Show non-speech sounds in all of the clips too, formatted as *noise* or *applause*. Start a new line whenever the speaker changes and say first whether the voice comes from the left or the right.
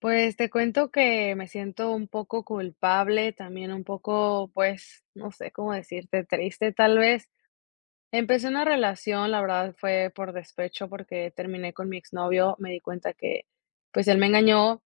left: Pues, te cuento que me siento un poco culpable, también un poco, pues, no sé cómo decirte, triste tal vez. Empecé una relación, la verdad fue por despecho, porque terminé con mi exnovio, me di cuenta que, pues, él me engañó,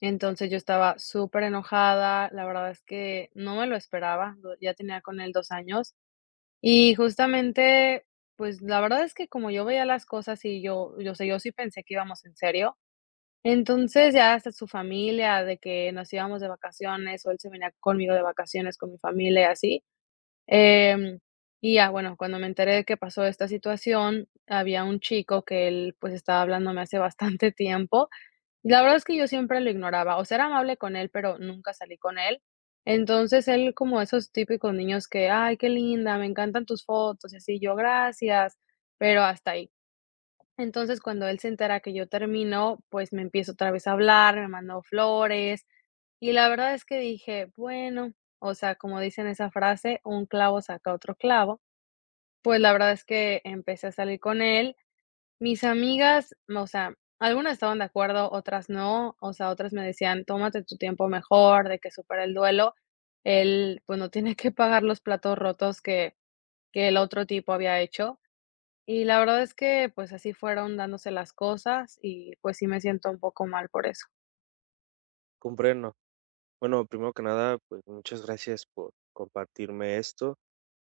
left: entonces yo estaba superenojada, la verdad es que no me lo esperaba, do ya tenía con él 2 años, y justamente, pues, la verdad es que como yo veía las cosas y yo sé, yo sí pensé que íbamos en serio, entonces, ya hasta su familia, de que nos íbamos de vacaciones, o él se venía conmigo de vacaciones con mi familia y así. Em, y ya, bueno, cuando me enteré de que pasó esta situación, había un chico que él, pues, estaba hablándome hace *laughs* bastante tiempo. La verdad es que yo siempre lo ignoraba, o sea, era amable con él, pero nunca salí con él. Entonces, él como esos típicos niños que: "Ay, qué linda, me encantan tus fotos", y así, yo: "Gracias", pero hasta ahí. Entonces, cuando él se entera que yo termino, pues, me empiezo otra vez a hablar, me mandó flores, y la verdad es que dije: "Bueno", o sea, como dicen esa frase, un clavo saca otro clavo, pues, la verdad es que empecé a salir con él. Mis amigas, o sea, algunas estaban de acuerdo, otras no, o sea, otras me decían: "Tómate tu tiempo mejor, de que supera el duelo". Él, pues, no tiene que pagar los platos rotos que el otro tipo había hecho. Y la verdad es que, pues, así fueron dándose las cosas y, pues, sí me siento un poco mal por eso.
right: Comprendo. Bueno, primero que nada, pues muchas gracias por compartirme esto.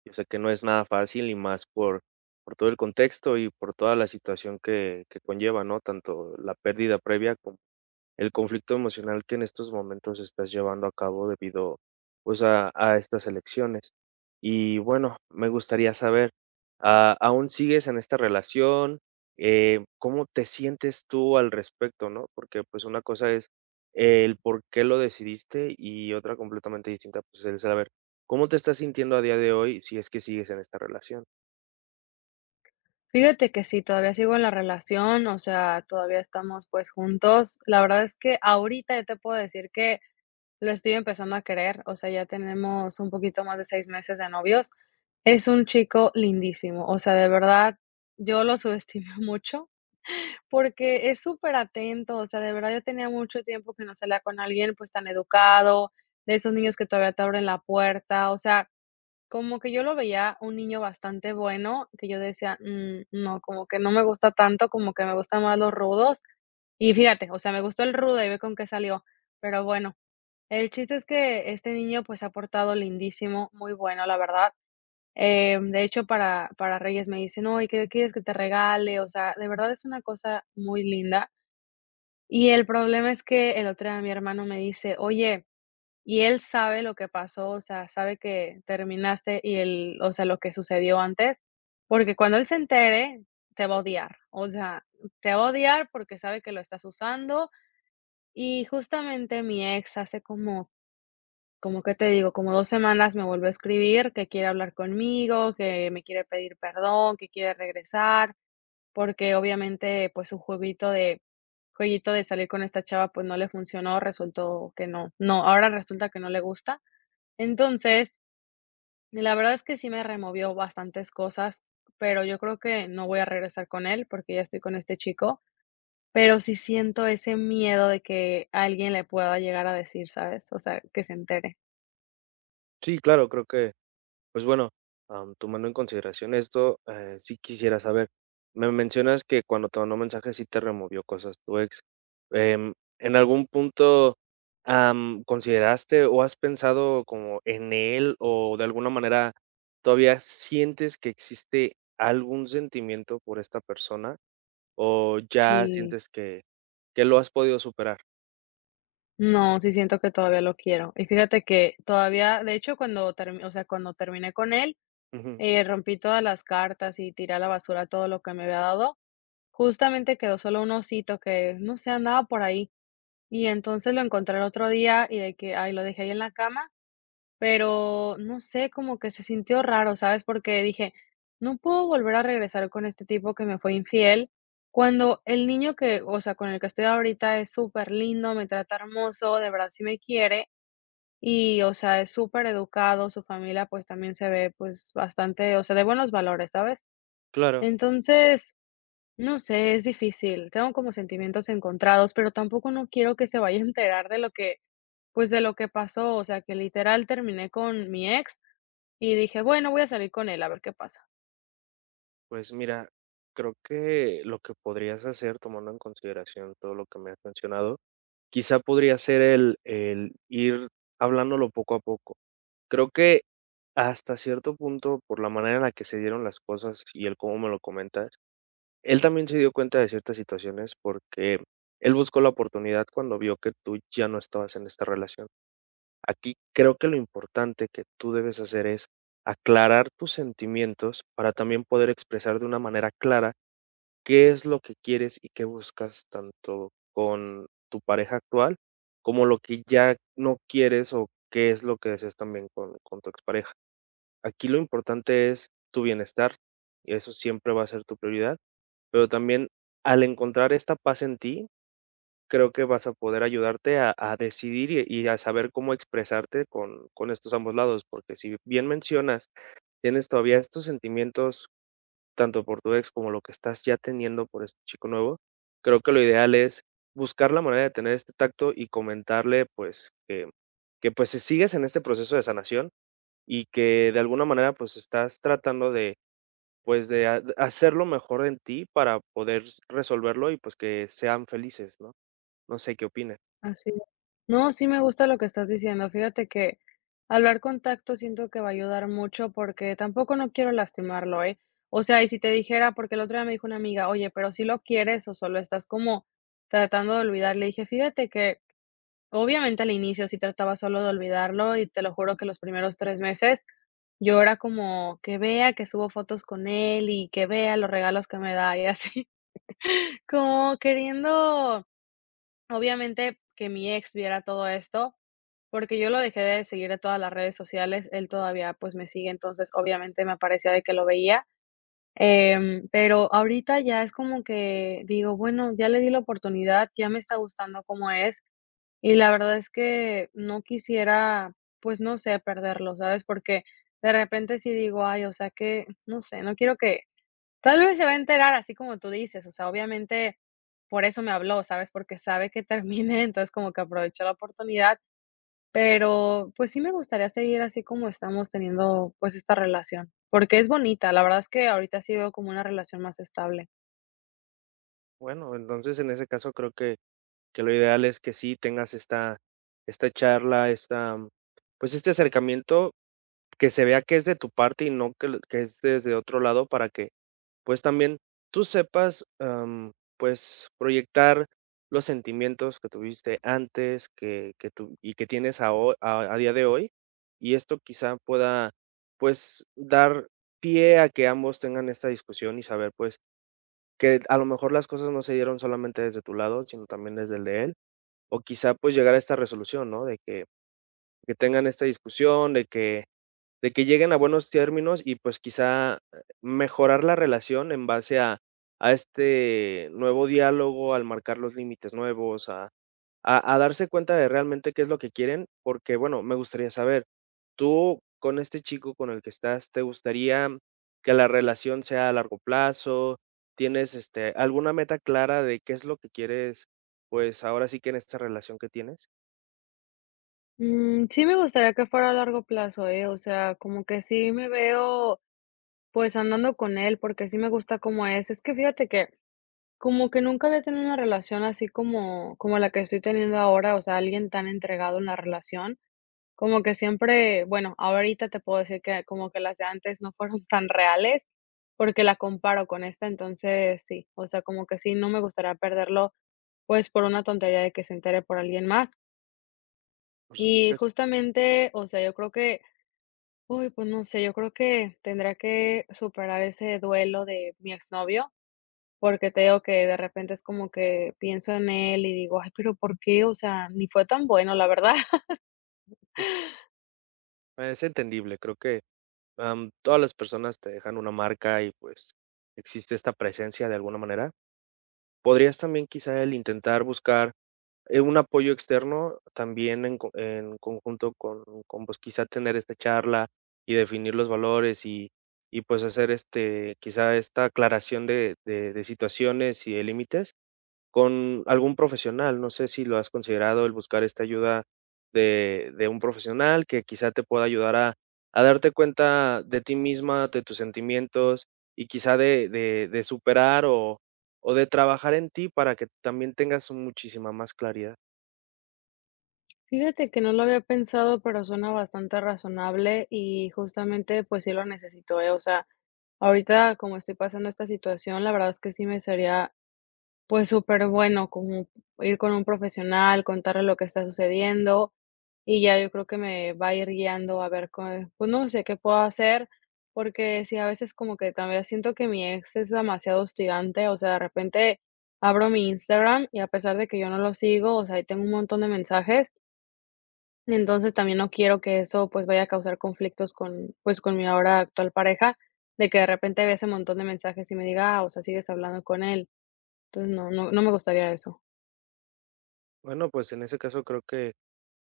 right: Yo sé que no es nada fácil y más por todo el contexto y por toda la situación que conlleva, ¿no? Tanto la pérdida previa como el conflicto emocional que en estos momentos estás llevando a cabo debido, pues, a estas elecciones. Y bueno, me gustaría saber, ¿aún sigues en esta relación? ¿Cómo te sientes tú al respecto, no? Porque, pues, una cosa es el por qué lo decidiste y otra completamente distinta, pues, el saber cómo te estás sintiendo a día de hoy, si es que sigues en esta relación.
left: Fíjate que sí, todavía sigo en la relación, o sea, todavía estamos, pues, juntos. La verdad es que ahorita ya te puedo decir que lo estoy empezando a querer, o sea, ya tenemos un poquito más de 6 meses de novios. Es un chico lindísimo, o sea, de verdad, yo lo subestimé *laughs* mucho, porque es súper atento, o sea, de verdad yo tenía mucho tiempo que no salía con alguien, pues, tan educado, de esos niños que todavía te abren la puerta, o sea, como que yo lo veía un niño bastante bueno, que yo decía: "Mm, no, como que no me gusta tanto, como que me gustan más los rudos". Y fíjate, o sea, me gustó el rudo y ve con qué salió. Pero bueno, el chiste es que este niño, pues, se ha portado lindísimo, muy bueno, la verdad. De hecho, para Reyes me dice: "No, ¿y qué quieres que te regale?". O sea, de verdad es una cosa muy linda. Y el problema es que el otro día mi hermano me dice: "Oye, ¿y él sabe lo que pasó? O sea, ¿sabe que terminaste y el o sea, lo que sucedió antes? Porque cuando él se entere, te va a odiar". O sea, te va a odiar porque sabe que lo estás usando. Y justamente mi ex hace como ¿qué te digo? Como 2 semanas me volvió a escribir que quiere hablar conmigo, que me quiere pedir perdón, que quiere regresar. Porque obviamente, pues, su jueguito de salir con esta chava, pues, no le funcionó, resultó que no, ahora resulta que no le gusta. Entonces, la verdad es que sí me removió bastantes cosas, pero yo creo que no voy a regresar con él, porque ya estoy con este chico, pero sí siento ese miedo de que alguien le pueda llegar a decir, ¿sabes? O sea, que se entere.
right: Sí, claro, creo que pues bueno, tomando en consideración esto, sí quisiera saber, me mencionas que cuando te mandó mensajes sí te removió cosas tu ex. Em, ¿En algún punto, consideraste o has pensado como en él o de alguna manera todavía sientes que existe algún sentimiento por esta persona o ya
left: Sí,
right: sientes que lo has podido superar?
left: no, sí siento que todavía lo quiero. Y fíjate que todavía, de hecho, cuando termi o sea, cuando terminé con él,
right: Ujú,
left: Rompí todas las cartas y tiré a la basura todo lo que me había dado. Justamente quedó solo un osito que, no sé, andaba por ahí. Y entonces lo encontré el otro día y de que, ay, lo dejé ahí en la cama, pero no sé, como que se sintió raro, ¿sabes? Porque dije, no puedo volver a regresar con este tipo que me fue infiel. Cuando el niño que, o sea, con el que estoy ahorita es súper lindo, me trata hermoso, de verdad sí me quiere. Y, o sea, es súper educado, su familia pues también se ve pues bastante, o sea, de buenos valores, ¿sabes?
right: claro.
left: Entonces, no sé, es difícil. Tengo como sentimientos encontrados, pero tampoco no quiero que se vaya a enterar de lo que, pues de lo que pasó. O sea, que literal terminé con mi ex y dije, bueno, voy a salir con él a ver qué pasa.
right: Pues mira, creo que lo que podrías hacer, tomando en consideración todo lo que me has mencionado, quizá podría ser el ir hablándolo poco a poco. Creo que hasta cierto punto, por la manera en la que se dieron las cosas y el cómo me lo comentas, él también se dio cuenta de ciertas situaciones porque él buscó la oportunidad cuando vio que tú ya no estabas en esta relación. Aquí creo que lo importante que tú debes hacer es aclarar tus sentimientos para también poder expresar de una manera clara qué es lo que quieres y qué buscas tanto con tu pareja actual, como lo que ya no quieres o qué es lo que deseas también con tu expareja. Aquí lo importante es tu bienestar, y eso siempre va a ser tu prioridad, pero también al encontrar esta paz en ti, creo que vas a poder ayudarte a decidir y a saber cómo expresarte con estos ambos lados, porque si bien mencionas, tienes todavía estos sentimientos tanto por tu ex como lo que estás ya teniendo por este chico nuevo, creo que lo ideal es buscar la manera de tener este tacto y comentarle, pues, que, si sigues en este proceso de sanación y que de alguna manera, pues, estás tratando de, pues, de ha hacer lo mejor en ti para poder s resolverlo y, pues, que sean felices, ¿no? No sé, ¿qué opines?
left: Así. No, sí me gusta lo que estás diciendo. Fíjate que hablar con tacto siento que va a ayudar mucho porque tampoco no quiero lastimarlo, ¿eh? O sea, y si te dijera, porque el otro día me dijo una amiga, oye, pero si lo quieres o solo estás como tratando de olvidar, le dije, fíjate que obviamente, al inicio sí trataba solo de olvidarlo y te lo juro que los primeros 3 meses yo era como que vea que subo fotos con él y que vea los regalos que me da y así, *laughs* como queriendo, obviamente, que mi ex viera todo esto, porque yo lo dejé de seguir de todas las redes sociales, él todavía, pues, me sigue, entonces, obviamente, me aparecía de que lo veía, pero ahorita ya es como que digo: "Bueno, ya le di la oportunidad, ya me está gustando cómo es". Y la verdad es que no quisiera, pues, no sé, perderlo, ¿sabes? Porque de repente sí digo: "Ay, o sea que", no sé, no quiero que tal vez se va a enterar así como tú dices, o sea, obviamente por eso me habló, ¿sabes? Porque sabe que terminé, *laughs* entonces como que aprovechó la oportunidad, pero, pues, sí me gustaría seguir así como estamos teniendo, pues, esta relación, porque es bonita, la verdad es que ahorita sí veo como una relación más estable.
right: Bueno, entonces, en ese caso, creo que lo ideal es que sí tengas esta charla, esta, pues, este acercamiento que se vea que es de tu parte y no que l que es desde otro lado para que, pues, también tú sepas, pues, proyectar los sentimientos que tuviste antes, que tú y que tienes a ho a día de hoy, y esto quizá pueda, pues, dar pie a que ambos tengan esta discusión y saber, pues, que a lo mejor las cosas no se dieron solamente desde tu lado, sino también desde el de él, o quizá, pues, llegar a esta resolución, ¿no? De que tengan esta discusión, de que lleguen a buenos términos y, pues, quizá mejorar la relación en base a este nuevo diálogo, al marcar los límites nuevos, a darse cuenta de realmente qué es lo que quieren, porque, bueno, me gustaría saber, tú con este chico con el que estás, ¿te gustaría que la relación sea a largo plazo? ¿Tienes, este, alguna meta clara de qué es lo que quieres, pues, ahora sí que en esta relación que tienes?
left: Mm, sí me gustaría que fuera a largo plazo, ¿eh? O sea, como que sí me veo pues andando con él, porque sí me gusta cómo es. Es que fíjate que como que nunca había tenido una relación así como, como la que estoy teniendo ahora, o sea, alguien tan entregado en la relación. Como que siempre, bueno, ahorita te puedo decir que como que las de antes no fueron *laughs* tan reales, porque la comparo con esta, entonces sí, o sea, como que sí, no me gustaría perderlo, pues por una tontería de que se entere por alguien más.
right: Por
left: Y
right: supuesto,
left: justamente, o sea, yo creo que, uy, pues no sé, yo creo que tendría que superar ese duelo de mi exnovio porque te digo que de repente es como que pienso en él y digo: "Ay, pero, ¿por qué?". O sea, ni fue tan bueno, la verdad. *laughs*
right: es entendible, creo que todas las personas te dejan una marca y, pues, existe esta presencia de alguna manera. Podrías también, quizá, el intentar buscar, un apoyo externo también en co en conjunto con, pues, quizá, tener esta charla y definir los valores y, pues, hacer, este, quizá, esta aclaración de situaciones y de límites con algún profesional. No sé si lo has considerado el buscar esta ayuda de un profesional que quizá te pueda ayudar a darte cuenta de ti misma, de tus sentimientos y quizá de superar o de trabajar en ti para que también tengas muchísima más claridad.
left: Fíjate que no lo había pensado, pero suena bastante razonable y justamente, pues sí lo necesito, ¿eh? O sea, ahorita como estoy pasando esta situación, la verdad es que sí me sería pues superbueno, como ir con un profesional, contarle lo que está sucediendo, y ya yo creo que me va a ir guiando a ver cue pues no sé qué puedo hacer, porque sí, a veces como que también siento que mi ex es demasiado hostigante, o sea, de repente abro mi Instagram y a pesar de que yo no lo sigo, o sea, ahí tengo un montón de mensajes, entonces también no quiero que eso, pues, vaya a causar conflictos con, pues, con mi ahora actual pareja, de que de repente vea ese montón de mensajes y me diga: "Ah, o sea, sigues hablando con él". Entonces no me gustaría eso.
right: Bueno, pues en ese caso creo que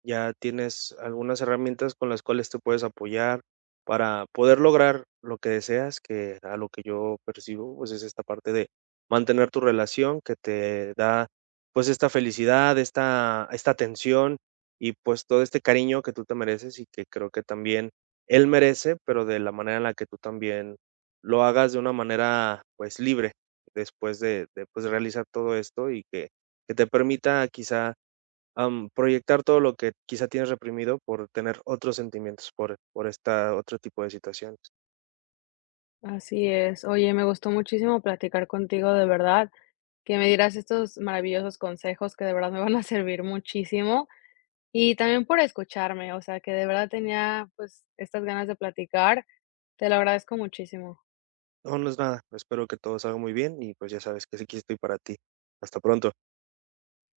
right: ya tienes algunas herramientas con las cuales te puedes apoyar para poder lograr lo que deseas, que a lo que yo percibo, pues es esta parte de mantener tu relación que te da, pues esta felicidad, esta atención y pues todo este cariño que tú te mereces y que creo que también él merece, pero de la manera en la que tú también lo hagas de una manera pues libre después de pues, realizar todo esto y que te permita quizá proyectar todo lo que quizá tienes reprimido por tener otros sentimientos, por esta otro tipo de situaciones.
left: Así es. Oye, me gustó muchísimo platicar contigo, de verdad, que me dieras estos maravillosos consejos que de verdad me van a servir muchísimo y también por escucharme, o sea, que de verdad tenía, pues, estas ganas de platicar. Te lo agradezco muchísimo.
right: No, no es nada. Espero que todo salga muy bien y, pues, ya sabes que sí, aquí estoy para ti. Hasta pronto.